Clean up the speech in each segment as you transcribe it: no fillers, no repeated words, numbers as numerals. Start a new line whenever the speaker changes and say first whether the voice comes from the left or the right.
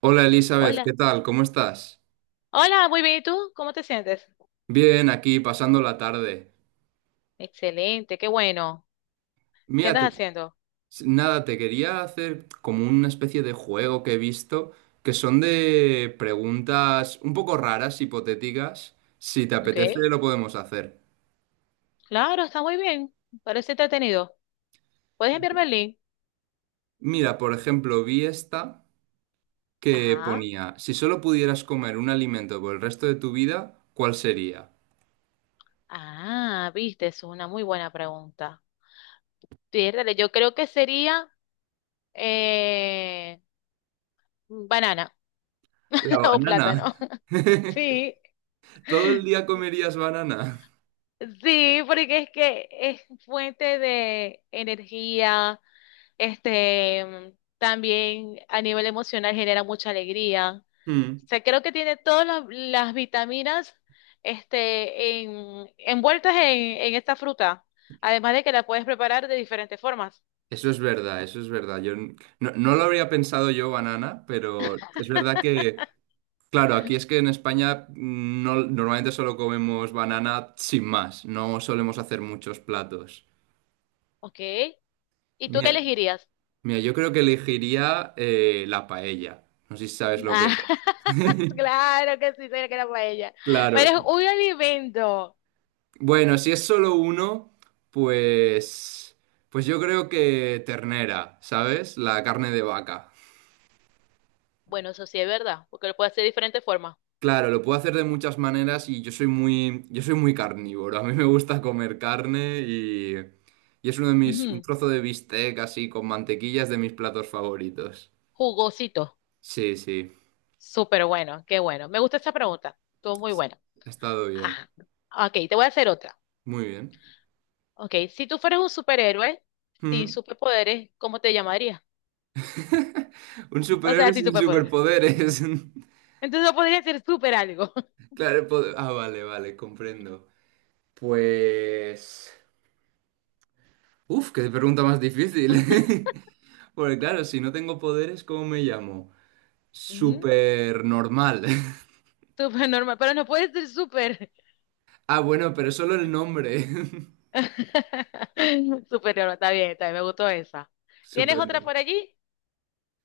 right: Hola Elizabeth, ¿qué
left: Hola,
right: tal? ¿Cómo estás?
left: hola, muy bien, ¿y tú? ¿Cómo te sientes?
right: Bien, aquí pasando la tarde.
left: Excelente, qué bueno. ¿Qué
right: Mira,
left: andas haciendo?
right: nada, te quería hacer como una especie de juego que he visto, que son de preguntas un poco raras, hipotéticas. Si te
left: Ok,
right: apetece, lo podemos hacer.
left: claro, está muy bien, parece entretenido. ¿Puedes enviarme el link?
right: Mira, por ejemplo, vi esta que
left: Ajá,
right: ponía, si solo pudieras comer un alimento por el resto de tu vida, ¿cuál sería?
left: ah, viste, es una muy buena pregunta. Piérdale, yo creo que sería eh, banana
right: La
left: o plátano.
right: banana.
left: Sí,
right: ¿Todo el día comerías banana?
left: sí, porque es que es fuente de energía. Este, también a nivel emocional genera mucha alegría. O
right: Hmm.
left: sea, creo que tiene todas las vitaminas, este, envueltas en esta fruta. Además de que la puedes preparar de diferentes formas.
right: Eso es verdad, eso es verdad. Yo no lo habría pensado yo, banana, pero es verdad que, claro, aquí es que en España mm, no, normalmente solo comemos banana sin más, no solemos hacer muchos platos.
left: ¿Ok? ¿Y tú qué
right: Mira,
left: elegirías?
right: mira, yo creo que elegiría la paella. No sé si sabes lo
left: Ah,
right: que es.
left: claro que sí, sería que era paella.
right: Claro.
left: Pero es un alimento.
right: Bueno, si es solo uno, pues, pues yo creo que ternera, ¿sabes? La carne de vaca.
left: Bueno, eso sí es verdad, porque lo puedes hacer de diferentes formas.
right: Claro, lo puedo hacer de muchas maneras y yo soy muy carnívoro. A mí me gusta comer carne y es uno de mis, un
left: Ujú.
right: trozo de bistec así con mantequilla es de mis platos favoritos.
left: Jugosito.
right: Sí, sí,
left: Súper bueno, qué bueno. Me gusta esa pregunta. Estuvo muy buena.
right: ha estado bien,
left: Ajá. Ok, te voy a hacer otra.
right: muy bien.
left: Ok, si tú fueras un superhéroe sin
right: Mm.
left: superpoderes, ¿cómo te llamarías?
right: Un
left: O
right: superhéroe
left: sea, sin
right: sin
left: superpoderes.
right: superpoderes.
left: Entonces no podría ser super algo.
right: Claro, vale, vale, comprendo. Pues, uf, qué pregunta más difícil. Porque claro, si no tengo poderes, ¿cómo me llamo?
left: Ujú.
right: Super normal.
left: Super normal, pero no puede ser super.
right: Ah, bueno, pero solo el nombre.
left: Super normal, está bien, me gustó esa. ¿Tienes
right: Súper.
left: otra por allí?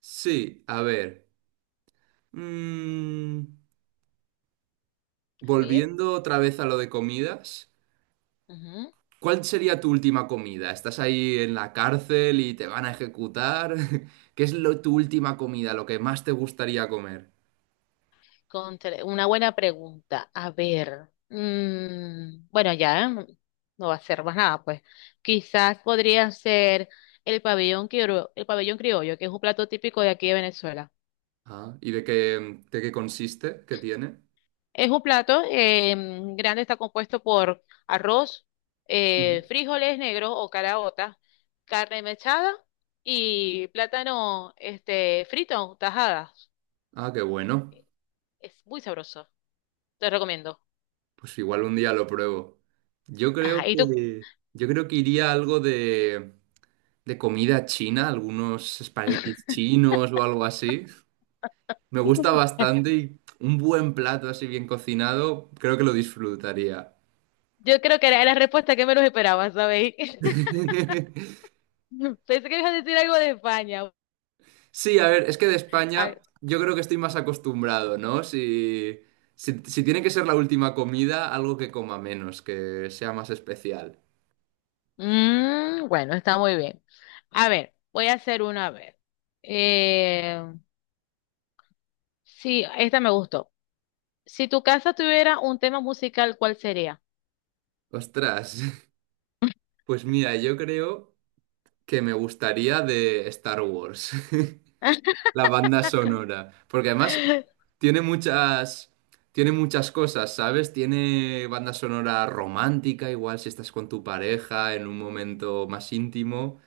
right: Sí, a ver. Mm,
left: A ver.
right: volviendo otra vez a lo de comidas. ¿Cuál sería tu última comida? ¿Estás ahí en la cárcel y te van a ejecutar? ¿Qué es lo, tu última comida, lo que más te gustaría comer?
left: Una buena pregunta. A ver, mm, bueno, ya ¿eh? No va a ser más nada, pues. Quizás podría ser el pabellón criollo, que es un plato típico de aquí de Venezuela.
right: Ah, ¿y de qué consiste? ¿Qué tiene?
left: Es un plato grande, está compuesto por arroz,
right: Mm.
left: frijoles negros o caraotas, carne mechada y plátano este, frito, tajadas.
right: Ah, qué bueno.
left: Es muy sabroso, te recomiendo.
right: Pues igual un día lo pruebo. Yo creo
left: Ajá, ¿y tú?
right: que, yo creo que iría algo de comida china, algunos espaguetis chinos o algo así. Me gusta bastante y un buen plato así bien cocinado, creo que lo disfrutaría.
left: Yo creo que era la respuesta que menos esperaba, ¿sabéis? Pensé que ibas a decir algo de España.
right: Sí, a ver, es que de
left: Ah,
right: España yo creo que estoy más acostumbrado, ¿no? Si, si tiene que ser la última comida, algo que coma menos, que sea más especial.
left: mm, bueno, está muy bien. A ver, voy a hacer una a ver. Eh, sí, esta me gustó. Si tu casa tuviera un tema musical, ¿cuál sería?
right: Ostras, pues mira, yo creo que me gustaría de Star Wars. La banda sonora. Porque además tiene muchas, tiene muchas cosas, ¿sabes? Tiene banda sonora romántica, igual si estás con tu pareja en un momento más íntimo.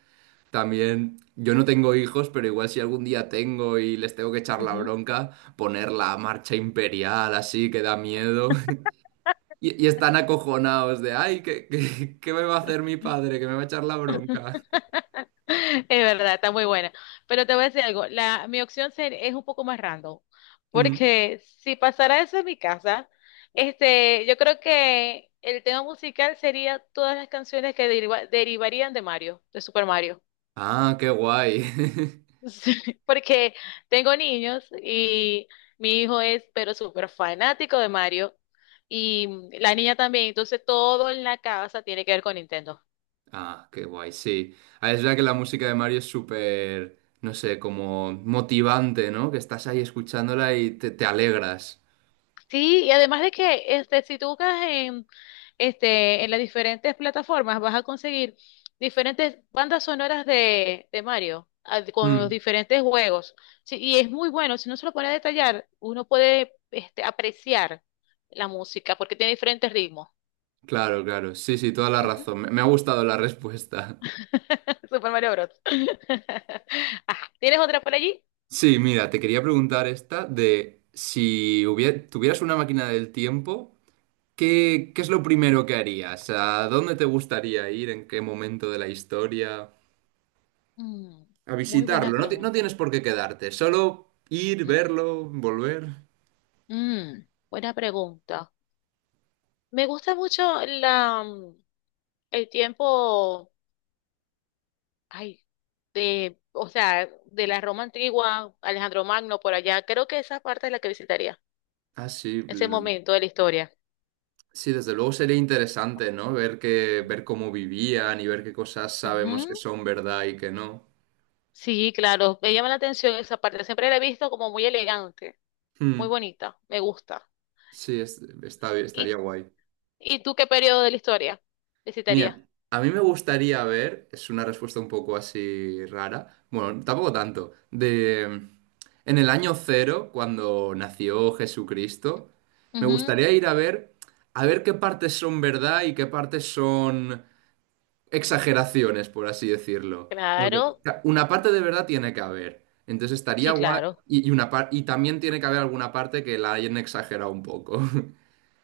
right: También, yo no tengo hijos, pero igual si algún día tengo y les tengo que echar la
left: Ujú.
right: bronca, poner la marcha imperial así que da miedo. Y, y están acojonados de, ay, ¿qué, qué, qué me va a hacer mi padre? Que me va a echar la bronca.
left: Es verdad, está muy buena. Pero te voy a decir algo, la, mi opción es un poco más random,
right: Mm.
left: porque si pasara eso en mi casa, este, yo creo que el tema musical sería todas las canciones que derivarían de Mario, de Super Mario.
right: Ah, qué guay.
left: Sí, porque tengo niños y mi hijo es pero súper fanático de Mario y la niña también, entonces todo en la casa tiene que ver con Nintendo.
right: Ah, qué guay, sí. Ah, es verdad que la música de Mario es súper, no sé, como motivante, ¿no? Que estás ahí escuchándola y te alegras.
left: Sí, y además de que este, si tú buscas en este, en las diferentes plataformas vas a conseguir diferentes bandas sonoras de Mario, ah, con los
right: Mm.
left: diferentes juegos. Sí, y es muy bueno, si no se lo pone a detallar, uno puede este, apreciar la música porque tiene diferentes ritmos.
right: Claro, claro. Sí, sí, toda la
left: Ujú.
right: razón. Me ha gustado la respuesta.
left: Super Mario Bros. Ajá, ¿tienes otra por allí?
right: Sí, mira, te quería preguntar esta de si tuvieras una máquina del tiempo, ¿qué, qué es lo primero que harías? ¿A dónde te gustaría ir? ¿En qué momento de la historia?
left: Mm,
right: A
left: muy
right: visitarlo.
left: buena
right: No, no
left: pregunta.
right: tienes por qué quedarte, solo ir, verlo, volver.
left: Mm, buena pregunta. Me gusta mucho la, mm, el tiempo. Ay, de, o sea, de la Roma antigua, Alejandro Magno por allá. Creo que esa parte es la que visitaría,
right: Ah, sí,
left: ese
right: l-
left: momento de la historia.
right: sí, desde luego sería interesante, ¿no? Ver que, ver cómo vivían y ver qué cosas sabemos que
left: Ujú.
right: son verdad y que no.
left: Sí, claro, me llama la atención esa parte. Siempre la he visto como muy elegante, muy
right: Hmm,
left: bonita, me gusta.
right: sí, está,
left: ¿Y,
right: estaría guay.
left: y tú qué periodo de la historia
right: Mira,
left: visitarías?
right: a mí me gustaría ver, es una respuesta un poco así rara, bueno, tampoco tanto, en el año cero, cuando nació Jesucristo, me
left: Ujú.
right: gustaría ir a ver qué partes son verdad y qué partes son exageraciones, por así decirlo. Porque o
left: Claro,
right: sea, una parte de verdad tiene que haber. Entonces estaría
left: sí,
right: guay.
left: claro.
right: Y y también tiene que haber alguna parte que la hayan exagerado un poco.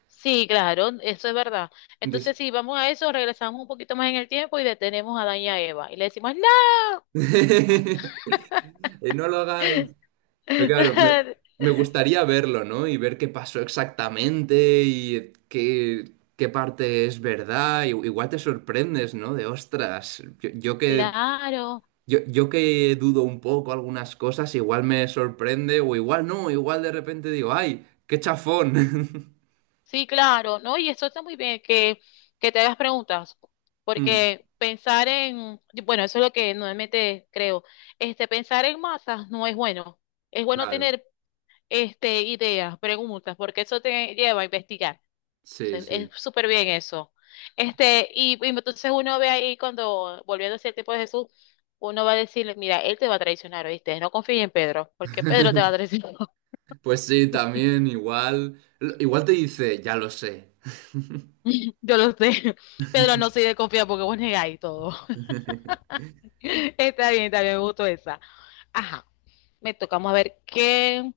left: Sí, claro, eso es verdad.
right: Entonces.
left: Entonces, si vamos a eso, regresamos un poquito más en el tiempo y detenemos a Daña Eva y le decimos, ¡no!
right: eh, No lo hagáis. Pero claro, me gustaría verlo, ¿no? Y ver qué pasó exactamente y qué, qué parte es verdad. Igual te sorprendes, ¿no? De ostras, yo que
left: Claro.
right: yo que dudo un poco algunas cosas, igual me sorprende o igual no, igual de repente digo, ¡ay, qué chafón!
left: Sí, claro, ¿no? Y eso está muy bien, que te hagas preguntas,
right: Hmm,
left: porque pensar en, bueno, eso es lo que normalmente creo, este, pensar en masas no es bueno, es bueno
right: claro,
left: tener este, ideas, preguntas, porque eso te lleva a investigar. O
right: sí,
left: sea, es
right: sí.
left: súper bien eso. Este, y entonces uno ve ahí cuando, volviendo hacia el tiempo de Jesús, uno va a decirle, mira, él te va a traicionar, ¿oíste? No confíes en Pedro, porque Pedro te va a traicionar.
right: Pues sí, también igual, igual te dice, ya lo sé.
left: Yo lo sé. Pedro no se de confiar porque vos negáis todo. Está está bien, me gustó esa. Ajá, me tocamos a ver qué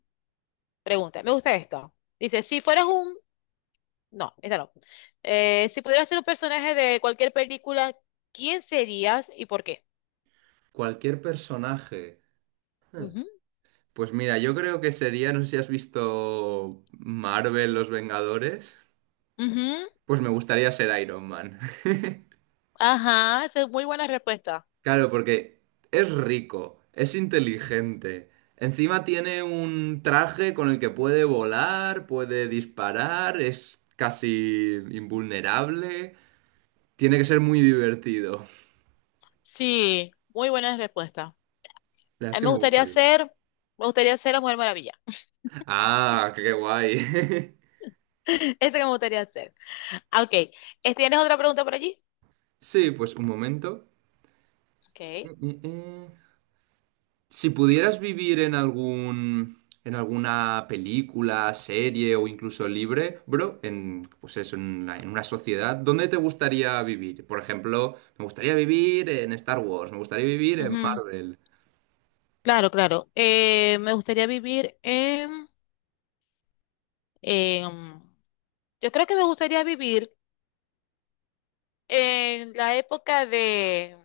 left: pregunta. Me gusta esto. Dice, si fueras un... No, esta no. Si pudieras ser un personaje de cualquier película, ¿quién serías y por qué?
right: Cualquier personaje.
left: Ujú,
right: Pues mira, yo creo que sería, no sé si has visto Marvel, Los Vengadores,
left: ujú.
right: pues me gustaría ser Iron Man.
left: Ajá, esa es muy buena respuesta.
right: Claro, porque es rico, es inteligente. Encima tiene un traje con el que puede volar, puede disparar, es casi invulnerable. Tiene que ser muy divertido.
left: Sí, muy buena respuesta.
right: La verdad
left: A
right: es
left: mí
right: que me gustaría.
left: me gustaría ser la Mujer Maravilla.
right: Ah, qué guay.
left: Esa que me gustaría ser. Ah, ok, ¿tienes otra pregunta por allí?
right: Sí, pues un momento. Eh,
left: Ok.
right: eh, eh. Si pudieras vivir en algún, en alguna película, serie o incluso libre, bro, en, pues eso, en una sociedad, ¿dónde te gustaría vivir? Por ejemplo, me gustaría vivir en Star Wars, me gustaría vivir en
left: Ujú.
right: Marvel.
left: Claro, claro. Me gustaría vivir en, en- Yo creo que me gustaría vivir en la época de...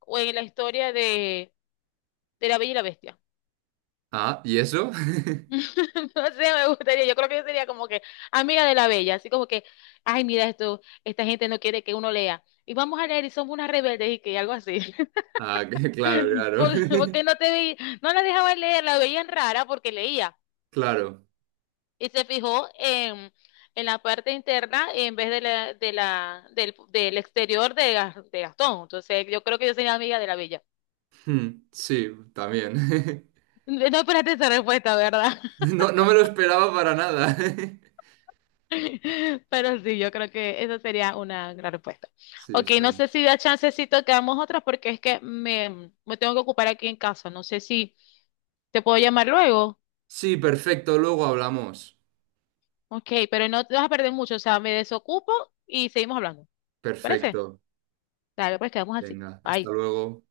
left: o en la historia de la Bella y la Bestia.
right: Ah, ¿y eso?
left: No sé, me gustaría. Yo creo que yo sería como que amiga de la Bella. Así como que, ay, mira esto, esta gente no quiere que uno lea. Y vamos a leer y somos unas rebeldes y que algo así.
right: Ah, claro, claro.
left: Porque no te vi, no la dejaban leer, la veían rara porque leía.
right: Claro.
left: Y se fijó en la parte interna en vez de la, del, del exterior de, de Gastón. Entonces, yo creo que yo soy amiga de la bella.
right: Hmm, sí, también.
left: No esperaste esa respuesta, ¿verdad?
right: No, no me lo esperaba para nada.
left: Pero sí, yo creo que esa sería una gran respuesta.
right: Sí,
left: Ok,
right: está
left: no
right: bien.
left: sé si da chancecito que hagamos otras porque es que me tengo que ocupar aquí en casa. No sé si te puedo llamar luego.
right: Sí, perfecto, luego hablamos.
left: Ok, pero no te vas a perder mucho. O sea, me desocupo y seguimos hablando. ¿Te parece?
right: Perfecto.
left: Dale, pues quedamos así.
right: Venga, hasta
left: Bye.
right: luego.